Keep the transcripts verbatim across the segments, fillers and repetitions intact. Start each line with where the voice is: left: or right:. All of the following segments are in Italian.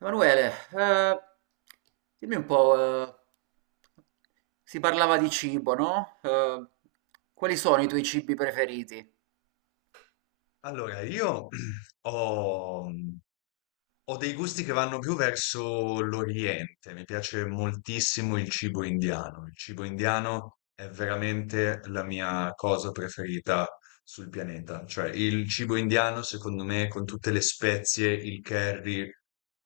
right: Emanuele, eh, dimmi un po', eh, si parlava di cibo, no? Eh, quali sono i tuoi cibi preferiti?
left: Allora, io ho, mhmm, ho dei gusti che vanno più verso l'Oriente, mi piace moltissimo il cibo indiano, il cibo indiano è veramente la mia cosa preferita sul pianeta, cioè il cibo indiano secondo me con tutte le spezie, il curry,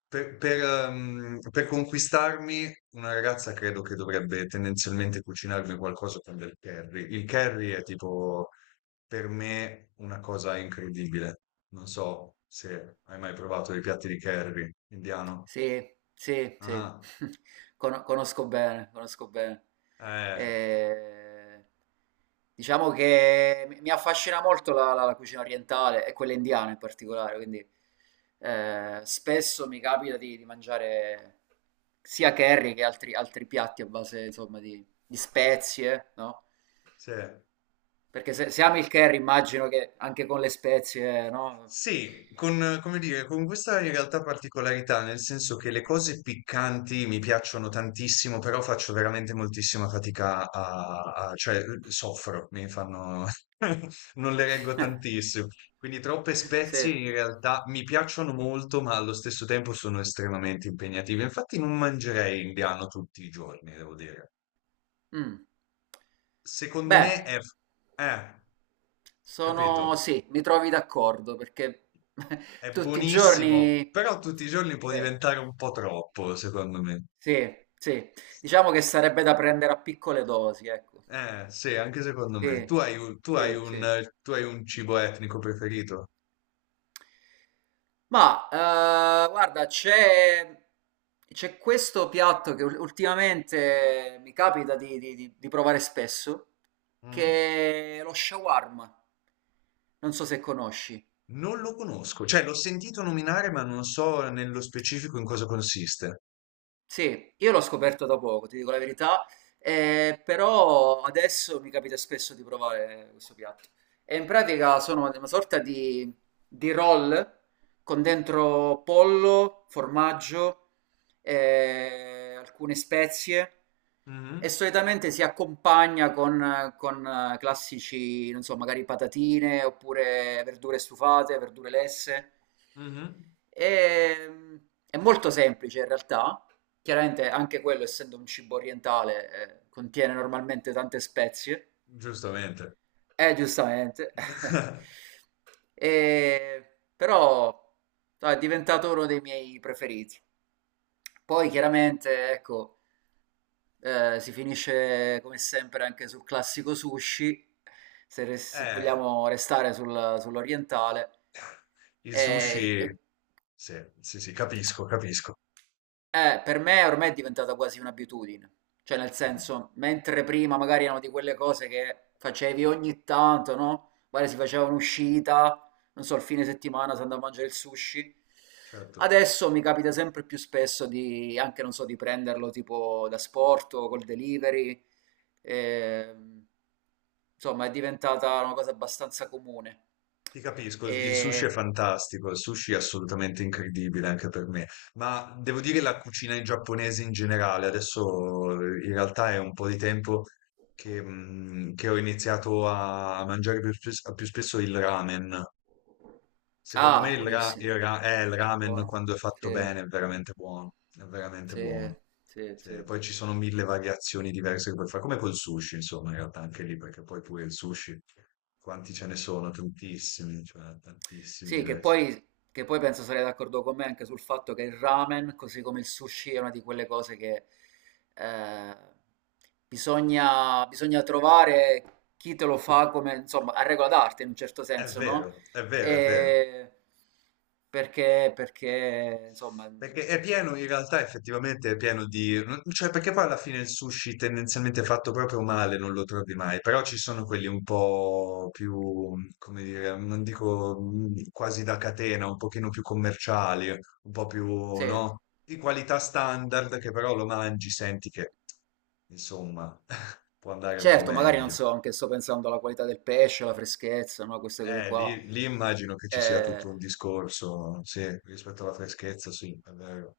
left: per, per, ehm, per conquistarmi una ragazza credo che dovrebbe tendenzialmente cucinarmi qualcosa con del curry, il curry è tipo per me una cosa incredibile. Non so se hai mai provato i piatti di curry indiano.
right: Sì, sì, sì.
left: Ah,
right: Cono- conosco bene, conosco bene.
left: eh,
right: Eh, diciamo che mi mi affascina molto la, la- la cucina orientale e quella indiana in particolare, quindi eh, spesso mi capita di, di mangiare sia curry che altri, altri piatti a base, insomma, di, di spezie, no?
left: sì.
right: Perché se, se ami il curry immagino che anche con le spezie, no?
left: Sì, con, come dire, con questa in realtà particolarità, nel senso che le cose piccanti mi piacciono tantissimo, però faccio veramente moltissima fatica a, a- cioè soffro, mi fanno, non le reggo tantissimo. Quindi troppe spezie
right: Sì.
left: in realtà mi piacciono molto, ma allo stesso tempo sono estremamente impegnative. Infatti non mangerei indiano tutti i giorni, devo dire.
right: Mm.
left: Secondo
right: Beh.
left: me è... Eh,
right: Sono,
left: capito?
right: sì, mi trovi d'accordo perché
left: È
right: tutti i
left: buonissimo,
right: giorni,
left: però tutti i giorni può
right: eh,
left: diventare un po' troppo, secondo me.
right: sì, sì, diciamo che sarebbe da prendere a piccole dosi, ecco.
left: Eh, sì, anche secondo me. Tu
right: Sì,
left: hai un, tu hai
right: sì, sì.
left: un, tu hai un cibo etnico preferito?
right: Ma eh, guarda, c'è c'è questo piatto che ul- ultimamente mi capita di, di- di- di provare spesso,
left: Mm?
right: che è lo shawarma. Non so se conosci.
left: Non lo conosco, cioè l'ho sentito nominare, ma non so nello specifico in cosa consiste.
right: Sì, io l'ho scoperto da poco, ti dico la verità, eh, però adesso mi capita spesso di provare questo piatto. E in pratica sono una sorta di, di roll con dentro pollo, formaggio, eh, alcune spezie e
left: Mhm,
right: solitamente si accompagna con, con, eh, classici, non so, magari patatine oppure verdure stufate, verdure lesse.
left: mhm,
right: E, mm, è molto semplice in realtà, chiaramente anche quello, essendo un cibo orientale, eh, contiene normalmente tante spezie.
left: giustamente.
right: Eh, giustamente. Eh, però no, è diventato uno dei miei preferiti. Poi chiaramente, ecco, eh, si finisce come sempre anche sul classico sushi, se, res- se
left: Eh,
right: vogliamo restare sul- sull'orientale.
left: il
right: E,
left: sushi,
right: eh,
left: sì, sì, sì, capisco, capisco.
right: Eh, per me ormai è diventata quasi un'abitudine, cioè nel
left: Mm,
right: senso, mentre prima magari erano di quelle cose che facevi ogni tanto, no? Magari si faceva un'uscita, non so, il fine settimana si andava a mangiare il sushi.
left: certo.
right: Adesso mi capita sempre più spesso di, anche non so, di prenderlo tipo da sport o col delivery. ehm, insomma, è diventata una cosa abbastanza comune.
left: Ti capisco, il sushi è
right: E...
left: fantastico, il sushi è assolutamente incredibile anche per me, ma devo dire la cucina in giapponese in generale, adesso eh, in realtà è un po' di tempo che, mm, che ho iniziato a mangiare più spes- più spesso il ramen. Secondo me
right: Ah,
left: il, ra-
right: buonissimo,
left: il ra- eh, il ramen
right: buono,
left: quando è fatto
right: sì.
left: bene è veramente buono, è veramente
right: Sì,
left: buono.
right: sì,
left: Sì,
right: sì.
left: poi ci sono mille variazioni diverse che puoi fare, come col sushi, insomma, in realtà anche lì, perché poi pure il sushi, quanti ce ne sono? Tantissimi, cioè tantissimi
right: Sì, che
left: diversi.
right: poi, che poi penso sarei d'accordo con me anche sul fatto che il ramen, così come il sushi, è una di quelle cose che eh, bisogna, bisogna trovare chi te lo fa come, insomma, a regola d'arte in un certo
left: È
right: senso, no?
left: vero, è vero, è vero.
right: E perché, perché, insomma,
left: Perché è pieno, in realtà effettivamente è pieno di... non- cioè perché poi alla fine il sushi tendenzialmente fatto proprio male non lo trovi mai, però ci sono quelli un po' più, come dire, non dico mm, quasi da catena, un pochino più commerciali, un po' più,
right: sì.
left: no? Di qualità standard che però lo mangi, senti che, insomma, può andare un po'
right: Certo, magari non
left: meglio.
right: so, anche sto pensando alla qualità del pesce, alla freschezza, no? Queste cose
left: Eh,
right: qua.
left: lì, lì immagino che ci sia
right: Eh,
left: tutto un discorso, sì, rispetto alla freschezza, sì, è vero.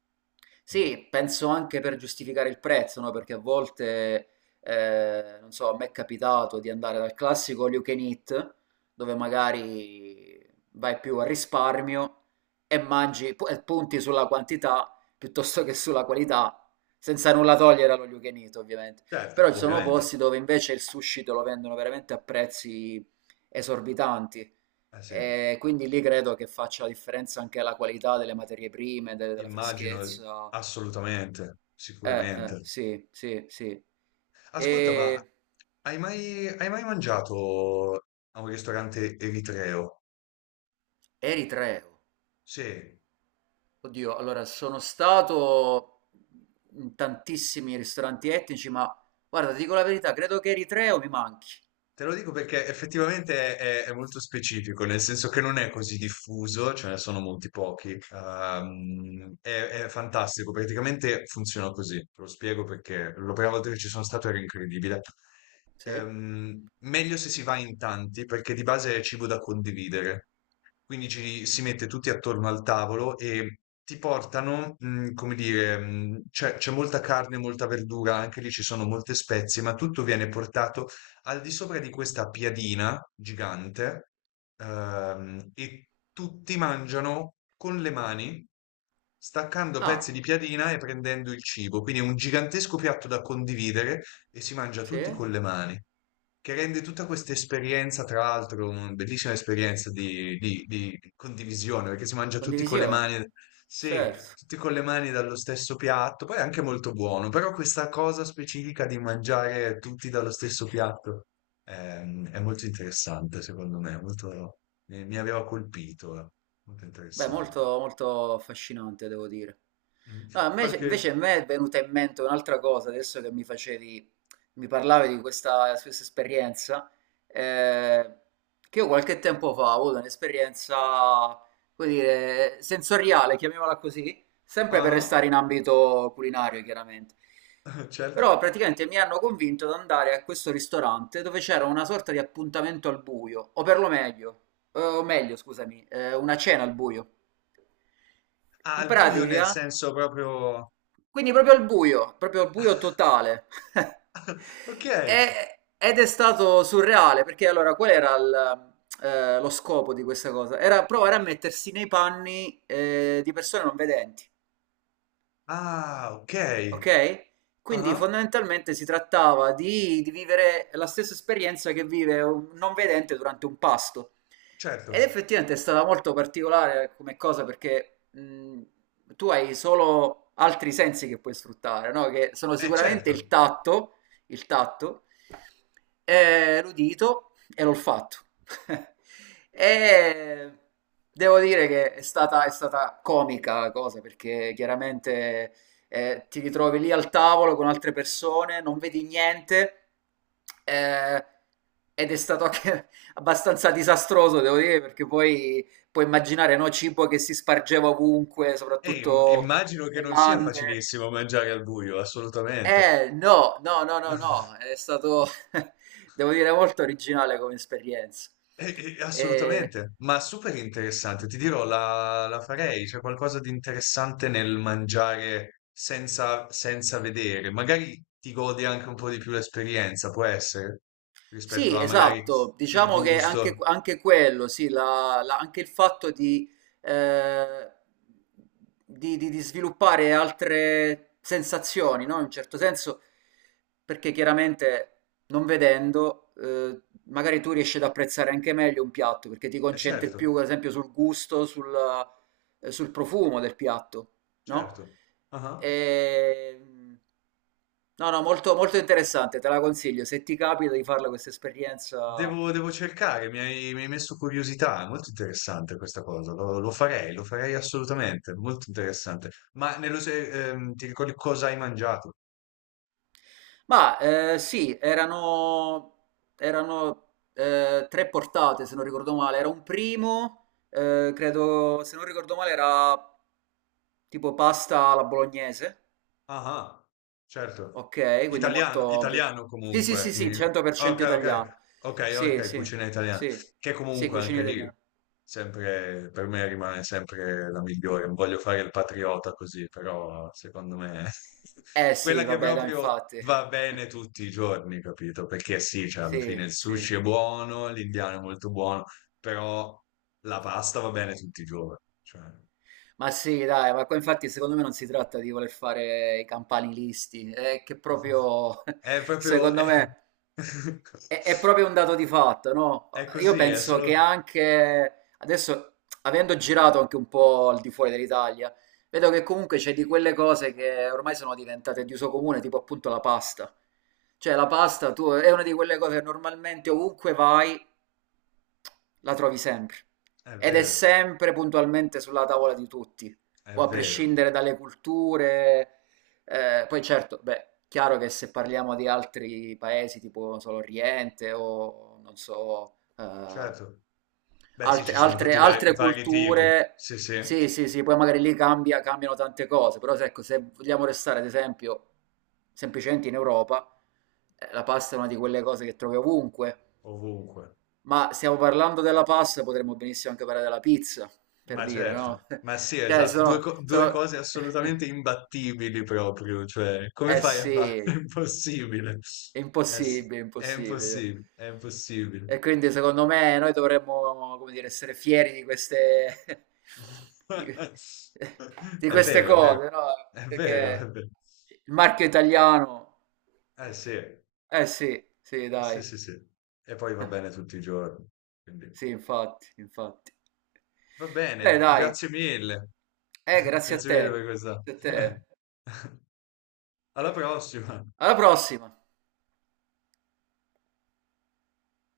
left: Mm.
right: Sì, penso anche per giustificare il prezzo, no? Perché a volte, eh, non so, a me è capitato di andare dal classico all you can eat, dove magari vai più a risparmio e mangi pu- e punti sulla quantità piuttosto che sulla qualità, senza nulla togliere allo you can eat, ovviamente.
left: Certo,
right: Però ci sono
left: ovviamente.
right: posti dove invece il sushi te lo vendono veramente a prezzi esorbitanti
left: Eh sì.
right: e quindi lì credo che faccia la differenza anche la qualità delle materie prime, de- della
left: Immagino, ehm,
right: freschezza.
left: assolutamente,
right: Eh, eh,
left: sicuramente.
right: sì, sì, sì.
left: Ascolta, ma
right: E
left: hai mai, hai mai mangiato a un ristorante eritreo?
right: Eritreo.
left: Sì,
right: Oddio, allora sono stato in tantissimi ristoranti etnici, ma guarda, ti dico la verità, credo che Eritreo mi manchi.
left: te lo dico perché effettivamente è, è molto specifico, nel senso che non è così diffuso, ce ne sono molti pochi. Ehm, è, è fantastico, praticamente funziona così. Te lo spiego perché la prima volta che ci sono stato era incredibile.
right: Sì?
left: Ehm, meglio se si va in tanti perché di base è cibo da condividere. Quindi ci si mette tutti attorno al tavolo e ti portano, mhmm, come dire, mhmm, c'è c'è molta carne, molta verdura, anche lì ci sono molte spezie, ma tutto viene portato al di sopra di questa piadina gigante, ehm, e tutti mangiano con le mani, staccando pezzi di
right: Ah,
left: piadina e prendendo il cibo. Quindi è un gigantesco piatto da condividere e si mangia
right: sì?
left: tutti con le mani, che rende tutta questa esperienza, tra l'altro, una bellissima esperienza di, di- di di condivisione, perché si mangia tutti con le
right: Condivisione.
left: mani, sì,
right: Certo.
left: tutti con le mani dallo stesso piatto, poi è anche molto buono, però questa cosa specifica di mangiare tutti dallo stesso piatto ehm, è, molto interessante, secondo me, molto, mi, mi aveva colpito, eh, molto
right: Beh, molto,
left: interessante.
right: molto affascinante, devo dire.
left: Mm.
right: No, a me,
left: Qualche...
right: invece a me è venuta in mente un'altra cosa, adesso che mi facevi, mi parlavi di questa, questa esperienza, eh, che io qualche tempo fa ho avuto un'esperienza, come dire, sensoriale, chiamiamola così, sempre per
left: Ah,
right: restare in ambito culinario, chiaramente. Però
left: certo.
right: praticamente mi hanno convinto ad andare a questo ristorante dove c'era una sorta di appuntamento al buio, o per lo meglio, eh, o meglio, scusami, eh, una cena al buio.
left: Ah,
right: In
left: al buio nel
right: pratica,
left: senso proprio...
right: quindi proprio al buio, proprio al buio totale.
left: Ok.
right: E- ed è stato surreale, perché allora qual era il, eh, lo scopo di questa cosa? Era provare a mettersi nei panni, eh, di persone non vedenti.
left: Ah, okay.
right: Ok? Quindi
left: Ah-ah,
right: fondamentalmente si trattava di, di vivere la stessa esperienza che vive un non vedente durante un pasto. Ed
left: certo.
right: effettivamente è stata molto particolare come cosa perché mh, tu hai solo altri sensi che puoi sfruttare, no? Che sono
left: Eh,
right: sicuramente il
left: certo.
right: tatto, il tatto, eh, l'udito e l'olfatto. E devo dire che è stata, è stata comica la cosa perché chiaramente eh, ti ritrovi lì al tavolo con altre persone, non vedi niente, eh, ed è stato anche abbastanza disastroso, devo dire, perché poi puoi immaginare, no, cibo che si spargeva ovunque,
left: Eh, im
right: soprattutto
left: immagino che non sia
right: bevande.
left: facilissimo mangiare al buio, assolutamente.
right: Eh, no, no, no, no, no, è stato, devo dire, molto originale come esperienza.
left: Eh, eh,
right: Eh,
left: assolutamente, ma super interessante. Ti dirò, la la farei. C'è qualcosa di interessante nel mangiare senza senza vedere. Magari ti godi anche un po' di più l'esperienza, può essere? Rispetto
right: Sì,
left: a magari
right: esatto,
left: il
right: diciamo che anche,
left: gusto.
right: anche quello, sì, la- la- anche il fatto di, eh, di- di- di sviluppare altre sensazioni, no? In un certo senso, perché chiaramente non vedendo, eh, magari tu riesci ad apprezzare anche meglio un piatto, perché ti
left: Eh
right: concentri più,
left: certo,
right: ad esempio, sul gusto, sul, eh, sul profumo del piatto, no?
left: certo. Ah-ah.
right: E, no, no, molto, molto interessante, te la consiglio. Se ti capita di farla questa esperienza.
left: Devo, devo cercare, mi hai, mi hai messo curiosità, è molto interessante questa cosa, lo, lo farei, lo farei assolutamente, molto interessante. Ma nello, se- ehm, ti ricordi cosa hai mangiato?
right: Ma eh, sì, erano, erano eh, tre portate, se non ricordo male. Era un primo, eh, credo, se non ricordo male, era tipo pasta alla bolognese.
left: Ah, ah, certo.
right: Ok, quindi
left: Italiano,
right: molto... pia-
left: italiano
right: Sì, sì,
left: comunque.
right: sì, sì,
left: Eh, ok,
right: cento per cento
left: ok,
right: italiano.
left: ok,
right: Sì,
left: ok,
right: sì,
left: cucina italiana.
right: sì,
left: Che
right: sì,
left: comunque anche
right: cucina
left: lì,
right: italiana.
left: sempre, per me rimane sempre la migliore. Non voglio fare il patriota così, però secondo me
right: Eh
left: quella
right: sì,
left: che
right: vabbè, dai,
left: proprio
right: infatti.
left: va bene tutti i giorni, capito? Perché sì, cioè, alla fine
right: Sì,
left: il sushi
right: sì.
left: è buono, l'indiano è molto buono, però la pasta va bene tutti i giorni. Cioè,
right: Ma sì, dai, ma qua infatti secondo me non si tratta di voler fare i campanilisti, è che proprio,
left: è proprio...
right: secondo
left: è-
right: me, è, è proprio un dato di fatto, no?
left: è
right: Io
left: così, è
right: penso che
left: solo...
right: anche adesso, avendo girato anche un po' al di fuori dell'Italia, vedo che comunque c'è di quelle cose che ormai sono diventate di uso comune, tipo appunto la pasta. Cioè la pasta tu, è una di quelle cose che normalmente ovunque vai la trovi sempre
left: È
right: ed è
left: vero,
right: sempre puntualmente sulla tavola di tutti,
left: è
right: poi a
left: vero,
right: prescindere dalle culture. eh, poi certo, beh, chiaro che se parliamo di altri paesi tipo, non so, l'Oriente o non so, eh,
left: certo. Beh sì,
right: altre
left: ci sono
right: altre
left: tutti i vari,
right: altre
left: vari tipi,
right: culture
left: sì sì,
right: sì, sì, sì, poi magari lì cambia cambiano tante cose, però se ecco, se vogliamo restare ad esempio semplicemente in Europa, eh, la pasta è una di quelle cose che trovi ovunque.
left: ovunque.
right: Ma stiamo parlando della pasta, potremmo benissimo anche parlare della pizza, per
left: Ma
right: dire, no?
left: certo, ma sì,
right: Cioè
left: esatto, due,
right: sono
left: co- due
right: sono
left: cose assolutamente imbattibili proprio, cioè come
right: eh
left: fai a
right: sì.
left: fare? È impossibile,
right: È
left: è, s-
right: impossibile,
left: è
right: impossibile.
left: impossibile, è impossibile.
right: E quindi secondo me noi dovremmo, come dire, essere fieri di queste, di, di
left: È
right: queste
left: vero, è vero,
right: cose, no?
left: è vero, è
right: Perché
left: vero.
right: il marchio italiano...
left: Eh sì, eh
right: Eh sì, sì,
left: sì
right: dai.
left: sì sì, e poi va bene tutti i giorni, quindi...
right: Sì, infatti, infatti.
left: Va
right: Beh,
left: bene,
right: dai.
left: grazie mille.
right: Eh, grazie a
left: Grazie mille per
right: te.
left: questa.
right: Grazie a te.
left: Alla prossima.
right: Alla prossima.